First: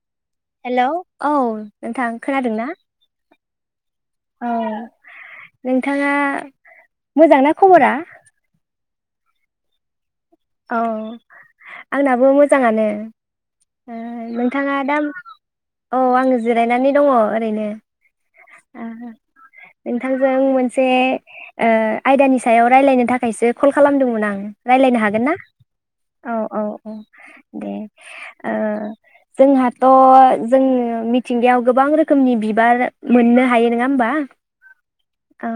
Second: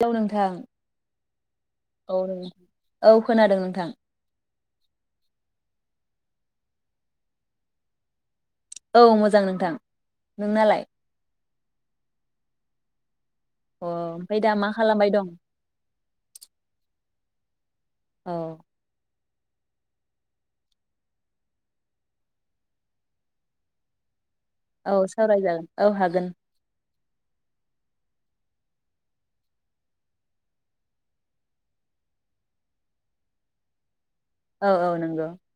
Hello नोंथां hello औ नोंथां औ नोंथां खोनादोंना औ खोनादों नोंथां औ नों नोंथाङा मोजांना खबरा औ मोजां नोंथां औ नोंनालाय आंनाबो मोजाङानो अ ओमफ्राय मा नोंथाङा दा खालामबाय दं औ आङो जिरायनानै दङ ओरैनो औ [inaudible] नोंथांजों मोनसे ओ आयदानि सायाव रायलायनो थाखायसो कल खालामदोंमोन आं रायलायनो हागोन ना जाग औ हागोन औ औ दे ओ जोंहाथ जोंङो मिथिंगायाव गोबां रोखोमनि बिबार मोननो हायो नङा होमबा औ औ नंगौ औ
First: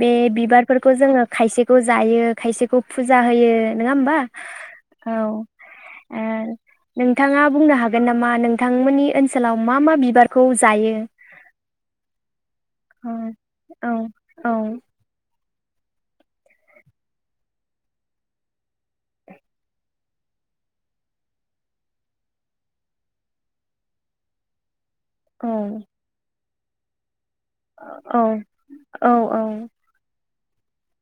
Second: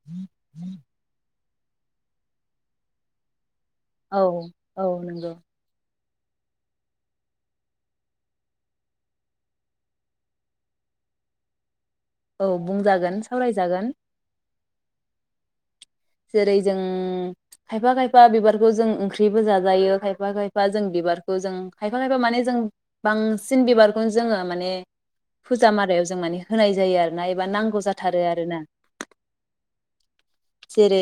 बे बिबारफोरखौ जोङो खायसेखौ जायो खायसेखौ फुजा होयो नङा होमबा औ औ नोंथाङा बुंनो हागोन नामा नोंथांमोननि ओनसोलाव मा मा बिबारखौ जायो औ औ बुंजागोन सावरायजागोन औ औ जेरै जों खायफा खायफा बिबारखौ जों ओंख्रिबो जाजायो खायफा खायफा जों बिबारखौ जों खायफा खायफा माने जों बांसिन बिबारखौनो जोङो माने औ फुजा मारायाव जों माने होनाय जायो आरो औ औ औ जेरै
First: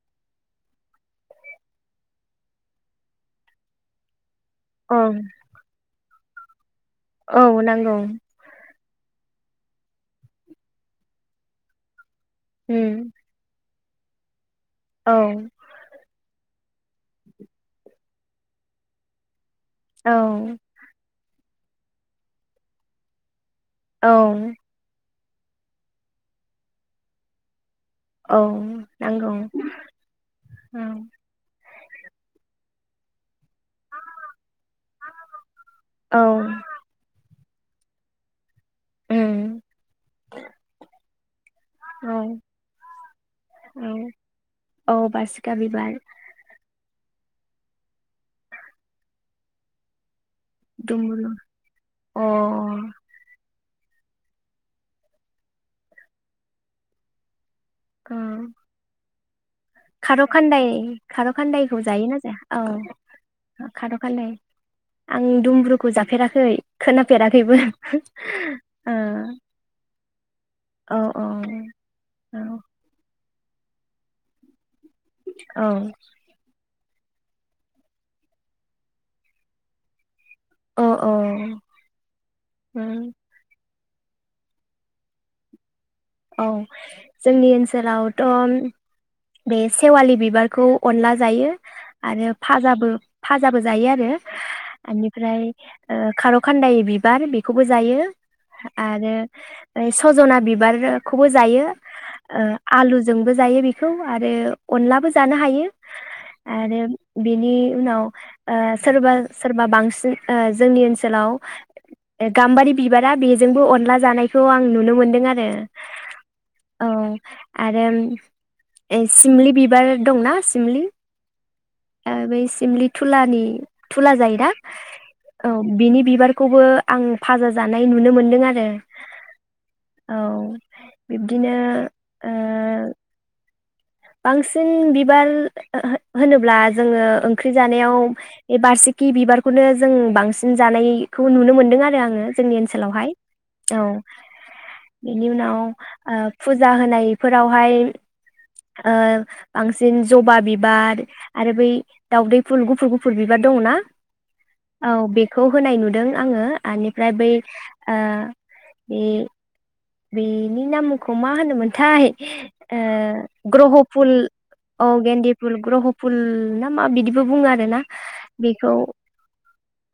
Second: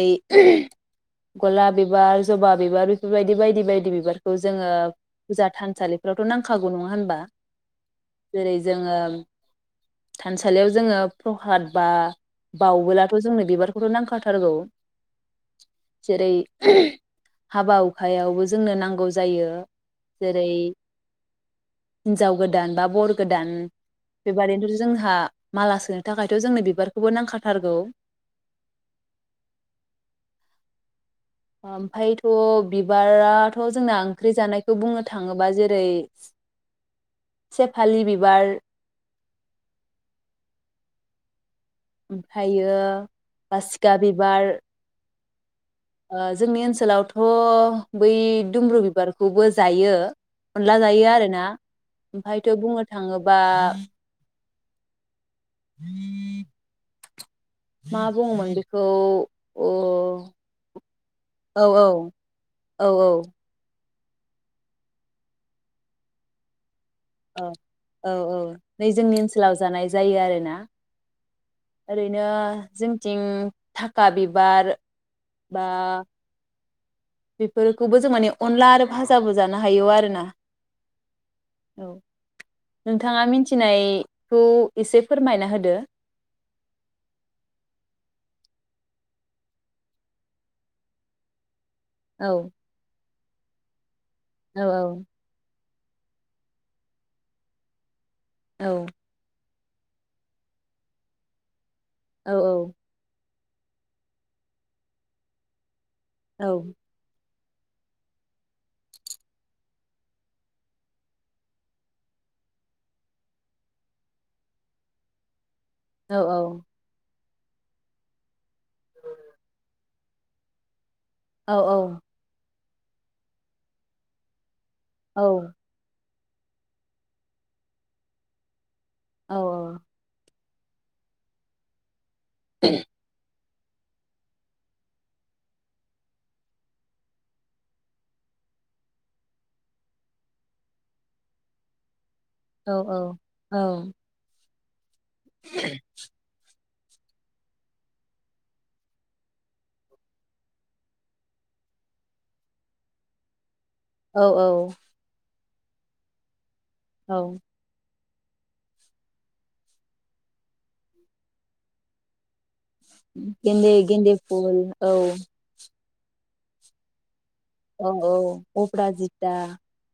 गलाब बिबार जबा बिबार बेफोरबायदि बायदि बायदि बिबार खौ जोङो औ फुजा थानसालि थ नांखागौ नङा होनब औ नांगौ जेरै जोङो थानसालियाव जोङो प्रहाद बा बावबोलाथ उम जोंनो बिबार बेथ नांखाथारगौ औ जेरै हाबा हुखायावबो जोंनो नांगौ जायो। औ जेरै हिनजाव गोदान बा बर' गोदान औ। बेबादिनोथ' जोंहा माला सुनो थाखायथ जोंनो बिबारखौबो नांखाथारगौ। औ नांगौ औ। ओमफ्रायथ' बिबारा थ जोंना ओंख्रि जानायखौ बुंनो थाङोबा जेरै औ सेफालि बिबार उम। औ ओमफ्रायो औ बासिखा बिबार औ बासिखा बिबार जोंनि ओनसोलाव। थ बै दुमब्रु बिबारखौबो जायो अनला जायो दुमबुरु आरोना अ ओमफ्रायथ बुंनो थाङोबा [inaudible] मा औ बुङोमोन बेखौ खार खान्दाय खार अ औ खान्दायखौ जायोना औ जाया औ। खार खानदाय आं दुमब्रुखौ जाफेराखै औ खोनाफेराखैबो औ औ नै ओ जोंनि ओनसोलाव जानाय जायो आरोना औ औ ओरैनो जोंथिं थाखा बिबार औ बा बेफोरखौबो जों माने अनला आरो भाजाबो जानो हायो आरो ना। औ औ औ उम नोंथाङा मिथिनाय खौ एसे फोरमायना होदो। औ जोंनि ओनसोलावथ बे सेवालि बिबारखौ अनला जायो। आरो औ फाजाबो फाजाबो जायो आरो। औ आनिफ्राय। ओ खार खान्दायनि बिबार बेखौबो जायो। औ आरो औय सजना बिबाररो खौबो जायो। औ आलु जोंबो जायो बिखौ आरो अनलाबो जानो हायो औ आरो बिनि उनाव ओ सोरबा सोरबा बांसिन ओ जोंनि ओनसोलाव ओ गाम्बारि बिबारा बेजोंबो अनला जानायखौ आं नुनो मोनदों आरो औ आरोम ए सिमलि बिबार दंना सिमलि औ औ बै सिमलि थुलानि थुला जायोना औ बिनि बिबार खौबो आं फाजा जानाय नुनो मोन्दों आरो औ औ बिबदिनो ओ [unintelligible] बांसिन बिबार हो हो होनोब्ला जोङो ओंख्रि जानायाव बे बासिकि बिबारखौनो जों बांसिन जानायखौ नुनो मोनदों आरो आङो जोंनि ओनसोलावहाय औ इनि उनाव ओ फु जाहोनायफोरावहाय ओ बांसिन जबा बिबार आरो बै दावदै फुल गुफुर गुफुर बिबार दङना औ औ खौ होनाय नुदों आङो आनिफ्राय बै औ आ बे बेनि नामखौ मा होनोमोनथाय? ओ ग्रह फुल औ गेन्दि फुल ग्रह फु फुल ना मा बिदि बो बुङो आरोना औ औ बिखौ अपराजिता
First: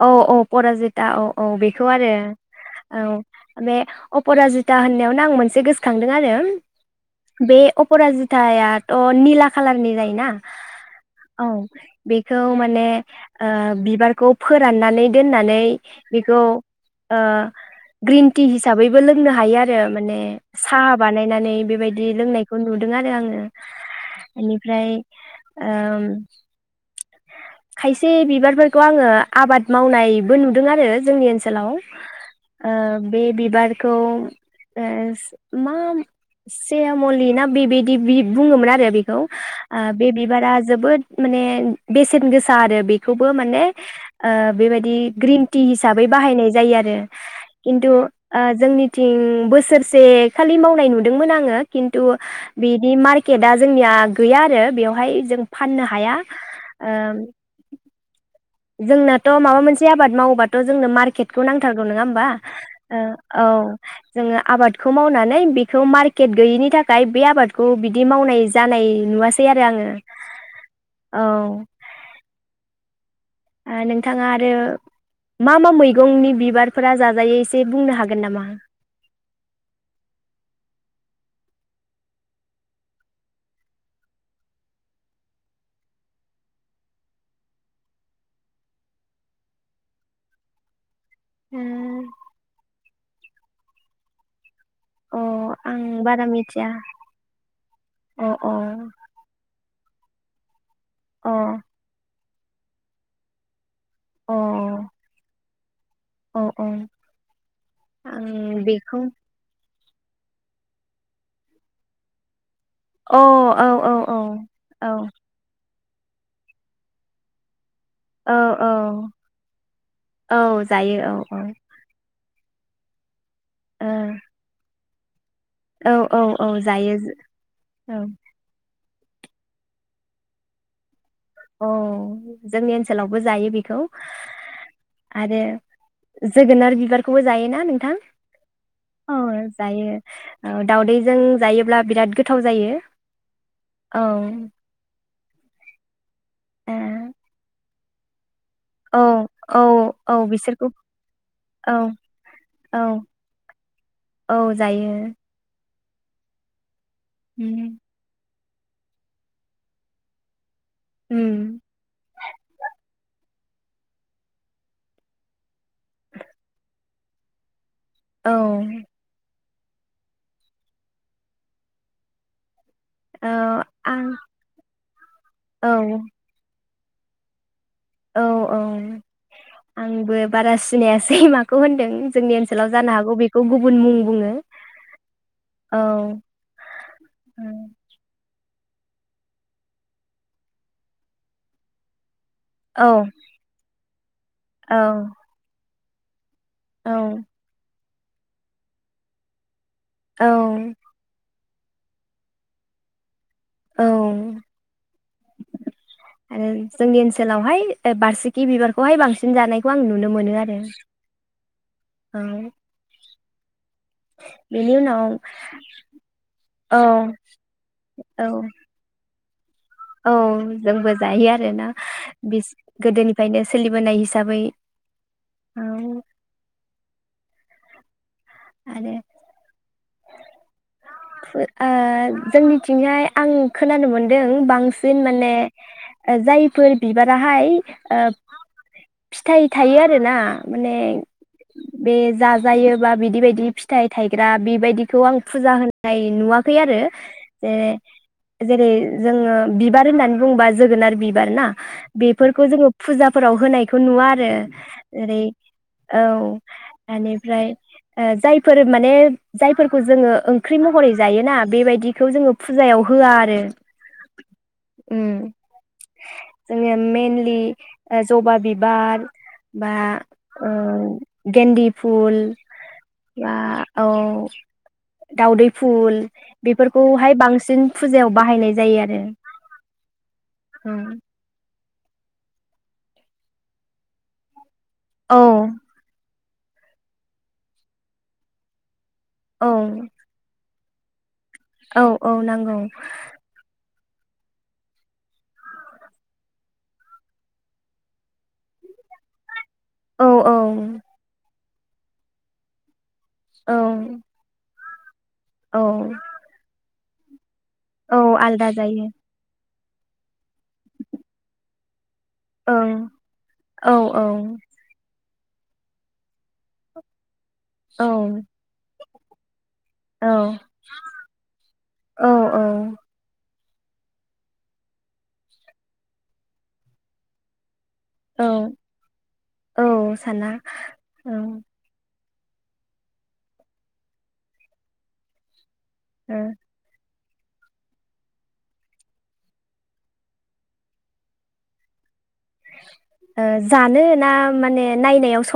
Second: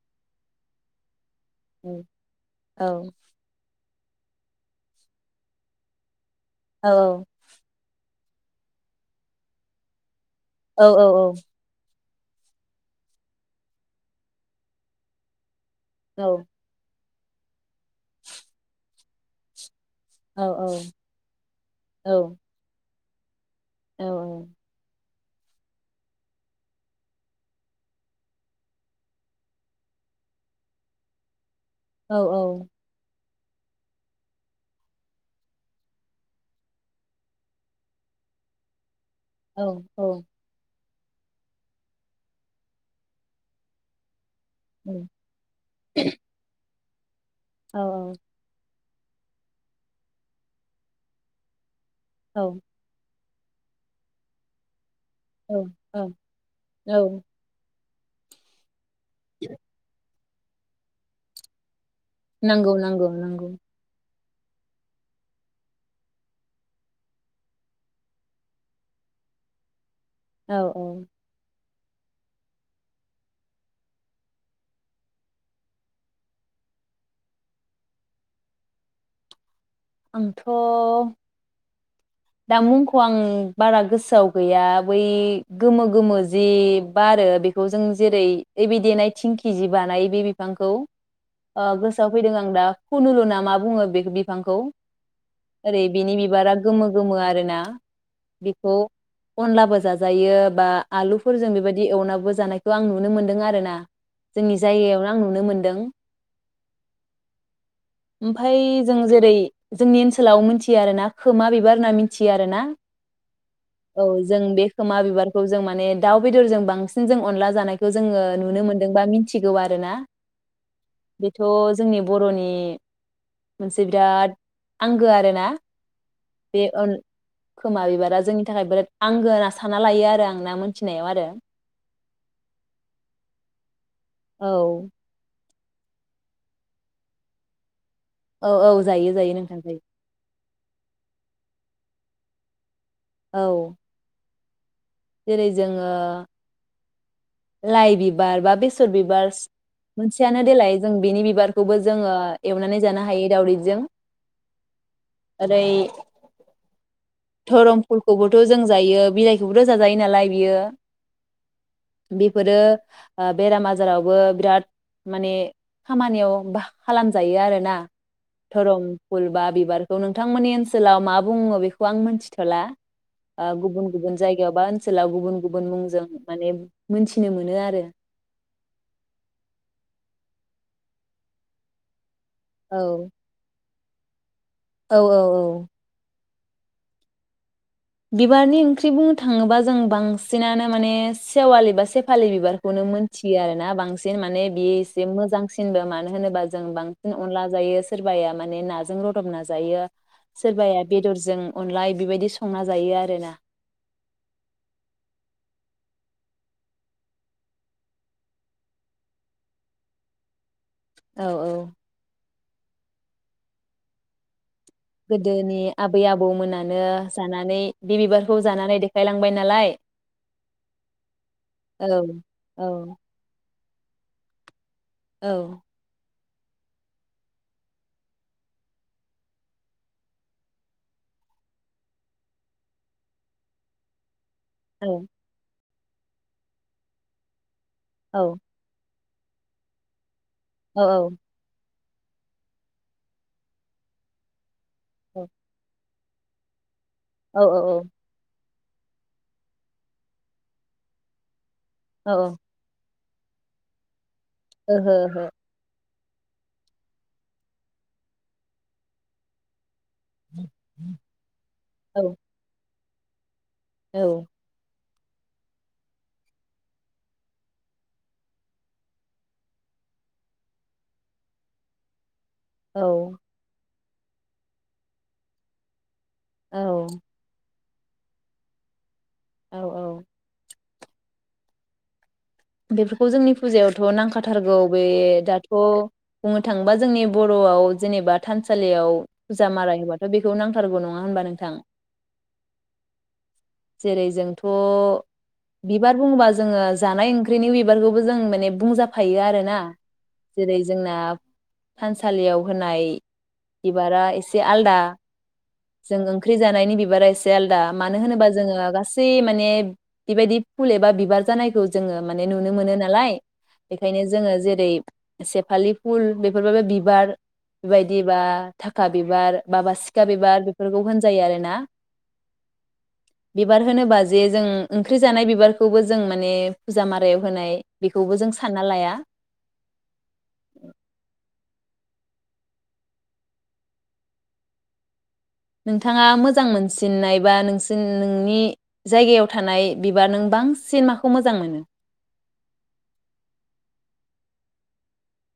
औ औ परा जिता अ' औ बिखौ आरो औ बे अपराजि दा होननायावनो आं मोनसे गोसोखांदों आरो। औ बे अपराजि थायाथ' निला खालारनि जायोना? औ औ औ बिखौ माने ओ बिबारखौ फोराननानै दोननानै औ बिखौ ओ ग्रिन टि हिसाबैबो लोंनो हा हायो आर होयो माने औ औ साहा बानायनानै बेबायदि लोंनायखौ नु दों आरो आङो। एनिफ्राय ओम खायसे बिबारफोरखौ आङो आबाद मावनायबो नुदों आरो जोंनि ओनसो सोलाव ओ बे बिबारखौ ए मा सेयामलि ना बि-बिदि बि बुङोमोन आरो बिख खौ आ बे बिबारा जोबोद माने बेसेन गोसा आरो बेखौबो माने ओ बेबायदि ग्रिन टि हिसाबै बाहायनाय जायो आरो। किन्थु औ ओ जोंनि थिं बोसोरसे खालि मावनाय नुदोंमोन आङो। किन्थु औ बिदि मार केेटा जोंनिया गैया आरो बेव हाय जों फाननो औ हाया औ ओम जोंनाथ' माबा मोनसे आबाद माव बाथ' जोंनो मार्केटखौ नांथार नङा होमबा नांगौ ओ नांगौ औ नांगौ जोङो आबादखौ मावनानै बेखौ मार्केट गैयिनि थाखाय बे आबादखौ बिदि मावनाय जानाय नुवासै आरो आङो। औ औ ओ नोंथाङा आरो मा मा मैगंनि बिबारफोरा जाजायो एसे बुंनो हागोन नामा? आंथ' दा मुंखौ आं बारा गोसोआव गैया बै गोमो गोमो जि बारो बेखौ जों जेरै ओइ बे देनाय थिंखि जि बानायो बे बिफांखौ ओ गोसोआव अ फैदों आं दा खुनुलु नामा बुङो बे बिफांखौ आं ओरै बिनि बारा बिबारा मिथिया गोमो गोमो आरोना अ अ बेखौ अनलाबो जाजा जायो बा अ आलुफोर जों बेबायदि एवनाबो जानायखौ आं नुनो मोन्दों आरोना अ जोंनि जायगायावनो आं नुनो मोन दों औ औ ओमफाय जों जेरै जोंनि ओनसोलाव मोनथियो आरोना खोमा बिबार होना मोनथियो आरो ना अ औ औ जों बे औ खोमा बिबारखौ जों माने दाउ बेदरजों बांसिन जों अनला जानाय खौ जोङो औ नुनो औ मोनदोंबा मिथिगौ आरोना औ जायो बेथ औ जोंनि बरनि मोनसे औ बिराद आंगो आरो ना औ औ औ जायो खोमा औ बिबारा जोंनि थाखाय बिराद आंगो होनना सानना लायो आरो आं ना मोनथिनायाव आरो अ जोंनि ओनसोलावबो जायो बेखौ औ आरो जोगोनार बिबारखौबो जायोना नोंथां? औ औ जायो अ जायो नोंथां जायो अ दावउदैजों जायोब्ला बिराद गोथाव जायो। औ जेरै जोङो ओ लाइबिबार बा बेसर बिबारह औ औ औ मोनसेयानो बिसोरखौ देलाय जों बिनि औ बिबारखौबो जोङो एवनानै औ जानो हायो दावदैजों औ जायो ओरै उम धरमफोरखौबो द जों जायो बिलाइखौ रोजा जायो नालाय बियो उम बेफोरो ओ बेराम आजारावबो बिराद माने खामानियाव बाह खालामजायो आरोना औ धरं फुल बाबि बारखौ नोंथांमोननि ओनसोलाव मा बुङो बेखौ आं मोनथिथला ओ आं गायावबा ओनसोव गुबुन गुबुन औ मुंजों माने मोनथिनो मोनो आरो औ औ आंबो बारा सिनायासै माखौ होनदों जोंनि औ ओनसोलाव जानो हागौ गुब गुबुन मुं बुङो। औ औ औ उम बिबारनि ओंख्रि बुंनो थाङोबा जों बांसिनानो माने सेवलि एबा सेफ फालि बिबारखौनो औ मोनथियो आरो ना बांसिन माने बियो एसे मोजांसिनबो मान मानो होनोबा जों औ बांसिन अनला जायो। सोरबाया माने नाजों रदब ना जायो औ सोरबाया बेदरजों अनलाय बेबायदि स संना जायो आरो ना औ आरो जोंनि ओनसोलावहाय ओ बारसिखि बिबारखौहाय बांसिन जानायखौ आं नुनो मोनो आरो औ औ औ बेनि उनाव गोदोनि आबै आबौ औ मोनानो जानानै बे औ बिबारखौ जानानै देखायलां थांबाय नालाय औ जोंबो जायो आरो ना औ बिस औ गोदोनिफ्रायनो सोलिबोनाय हिसाबै औ आरोे फो ओ जोंनि थिंजाय आं खोनानो मोन दों औ बांसिन माने ओ जायफोर बिबारा हाय ओब औ फिथाइ थायो आरो ना माने औ बे जाजायो बा बिदि बायदि फिथाइ थायग्रा बेबायदि खौ आं फुजा होन नाय नुवाखै आरो औ औ औ। जेरै जोङो बिबार होननानै बुङोबा जोगोनार बिबार ना औ बेफोरखौ जोङो फुजाब फोराव होनायखौ नुवा ए ओहो ओरै औ बेनिफ्राय जायफोर माने जायफोरखौ जों ओंख्रि महरै जायोना बेबायदिखौ ओहो जोङो फुजायाव होआ आरो। उम जों मेनलि जबा बिबार बा गेन्दि फुल औ बा औ। दाावदै फुल औ औ बेफोरखौहाय बांसिन फुजायाव बाहायनाय जायो आरो औ औ। औ। बेफोरखौ जोंनि फुजायावथ' नांखाथारगौ बे औ दाथ' बुंनो थाङोबा जोंनि बर'आव जेनेबा थानसालियाव फुजा औ माराय होबाथ' बेखौ नां सारग' नङा होनबा नों? औ औ नांगौ। जेरै जोंथ' बिबार बुङोबा जोङो जानाय ओं ओंख्रिनि बिबारखौबो जों माने बुंजाफायो आर ना औ औ जेरै जोंना थानसालियाव होनाय औ बिबारा एसे आलदा आ औ जों ओंख्रि जानायनि बेब बारा एस से आलदा औ मानो होनोबा आलदा जोङो जायो गासै माने बेबायदि फुल एबा बिबार जानायखौ जोङो माने नुनो ओं मोनो नालाय औ बेखायनो औ जोङो जेरै सेफालि फुल बेफोर बो बिबार औ बेबायदिबा थाखा बिबार बाबा सिखा औ बिबार। फोरखौ होनजायो आरोना। औ बिबार होनोबा जे जों ओंख्रि जानाय बिबारखौबो जों माने फुजा मारायाव होनाय बेखौबो औ जों सानना लाया औ साना ओं नोंथाङा ओ मोजां मोनसिननाय बा नोंसोन नोंनि जायगायाव थानाय बिबार नों बांसिन माखौ मोजां मोनो? ओ जानो ना माने नायनायाव स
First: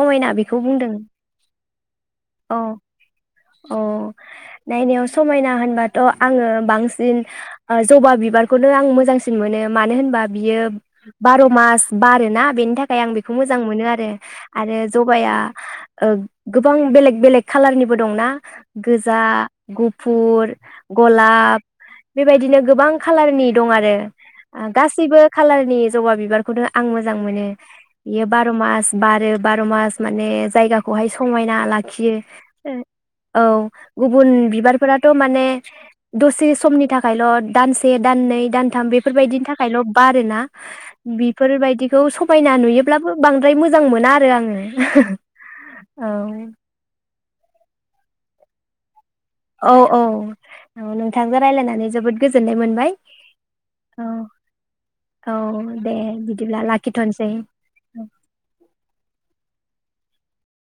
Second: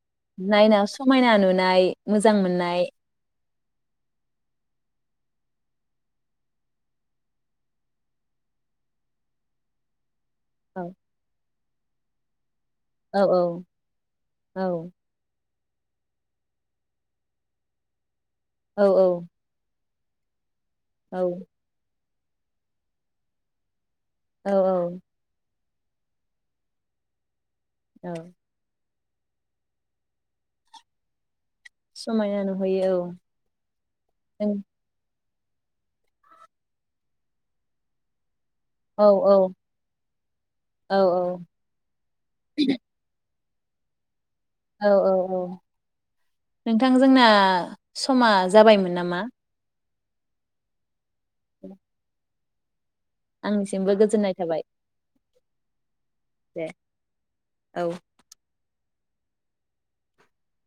नायनायाव समायना नुनाय मोजां मोननाय। अ' नायनायाव समायना होनबाथ' आङो बांसिन ओ जबा बिबारखौनो आं मोजांसिन मोनो, मानो होनबा बियो औ बार' मास बारोना बेनि थाखाय आं औ बेखौ मोजां औ मोनो आरो। औ आरो जबाया ओ गोबां बेलेग बेलेग खालारनिबो दंना? औ गोजा, गुफ फुर, औ गलाब बेबायदिनो गोबां खाालारनि दं आरो। औ ओ गासैबो खालार नि जबा बिबारखौनो आं मोजां मोनो। औ एयो बार' मास बारो। बार' मास माने जायगाखौहाय समायना ला खियो समायना नुहैयो ओ औ गुबुन बिबारफोराथ' माने दसे समनि थाखायल' दानसे दाननै दानथाम जों औ बेफोरबायदिनि थाखायल' बारोना? औ बेफोरबायदिखौ समायना नुयोब्लाबो बां द्राय मोजां मोना आरो आं औ थां जोंना समा जाबायमोन नामा? औ औ औ अ नोंथांजों रायलायनानै जोबोद गोजोननाय मोनबाय। आंनिसिमबो औ गोजोननाय थाबाय औ दे बिदिब्ला दे लाखिथ'नोसै। औ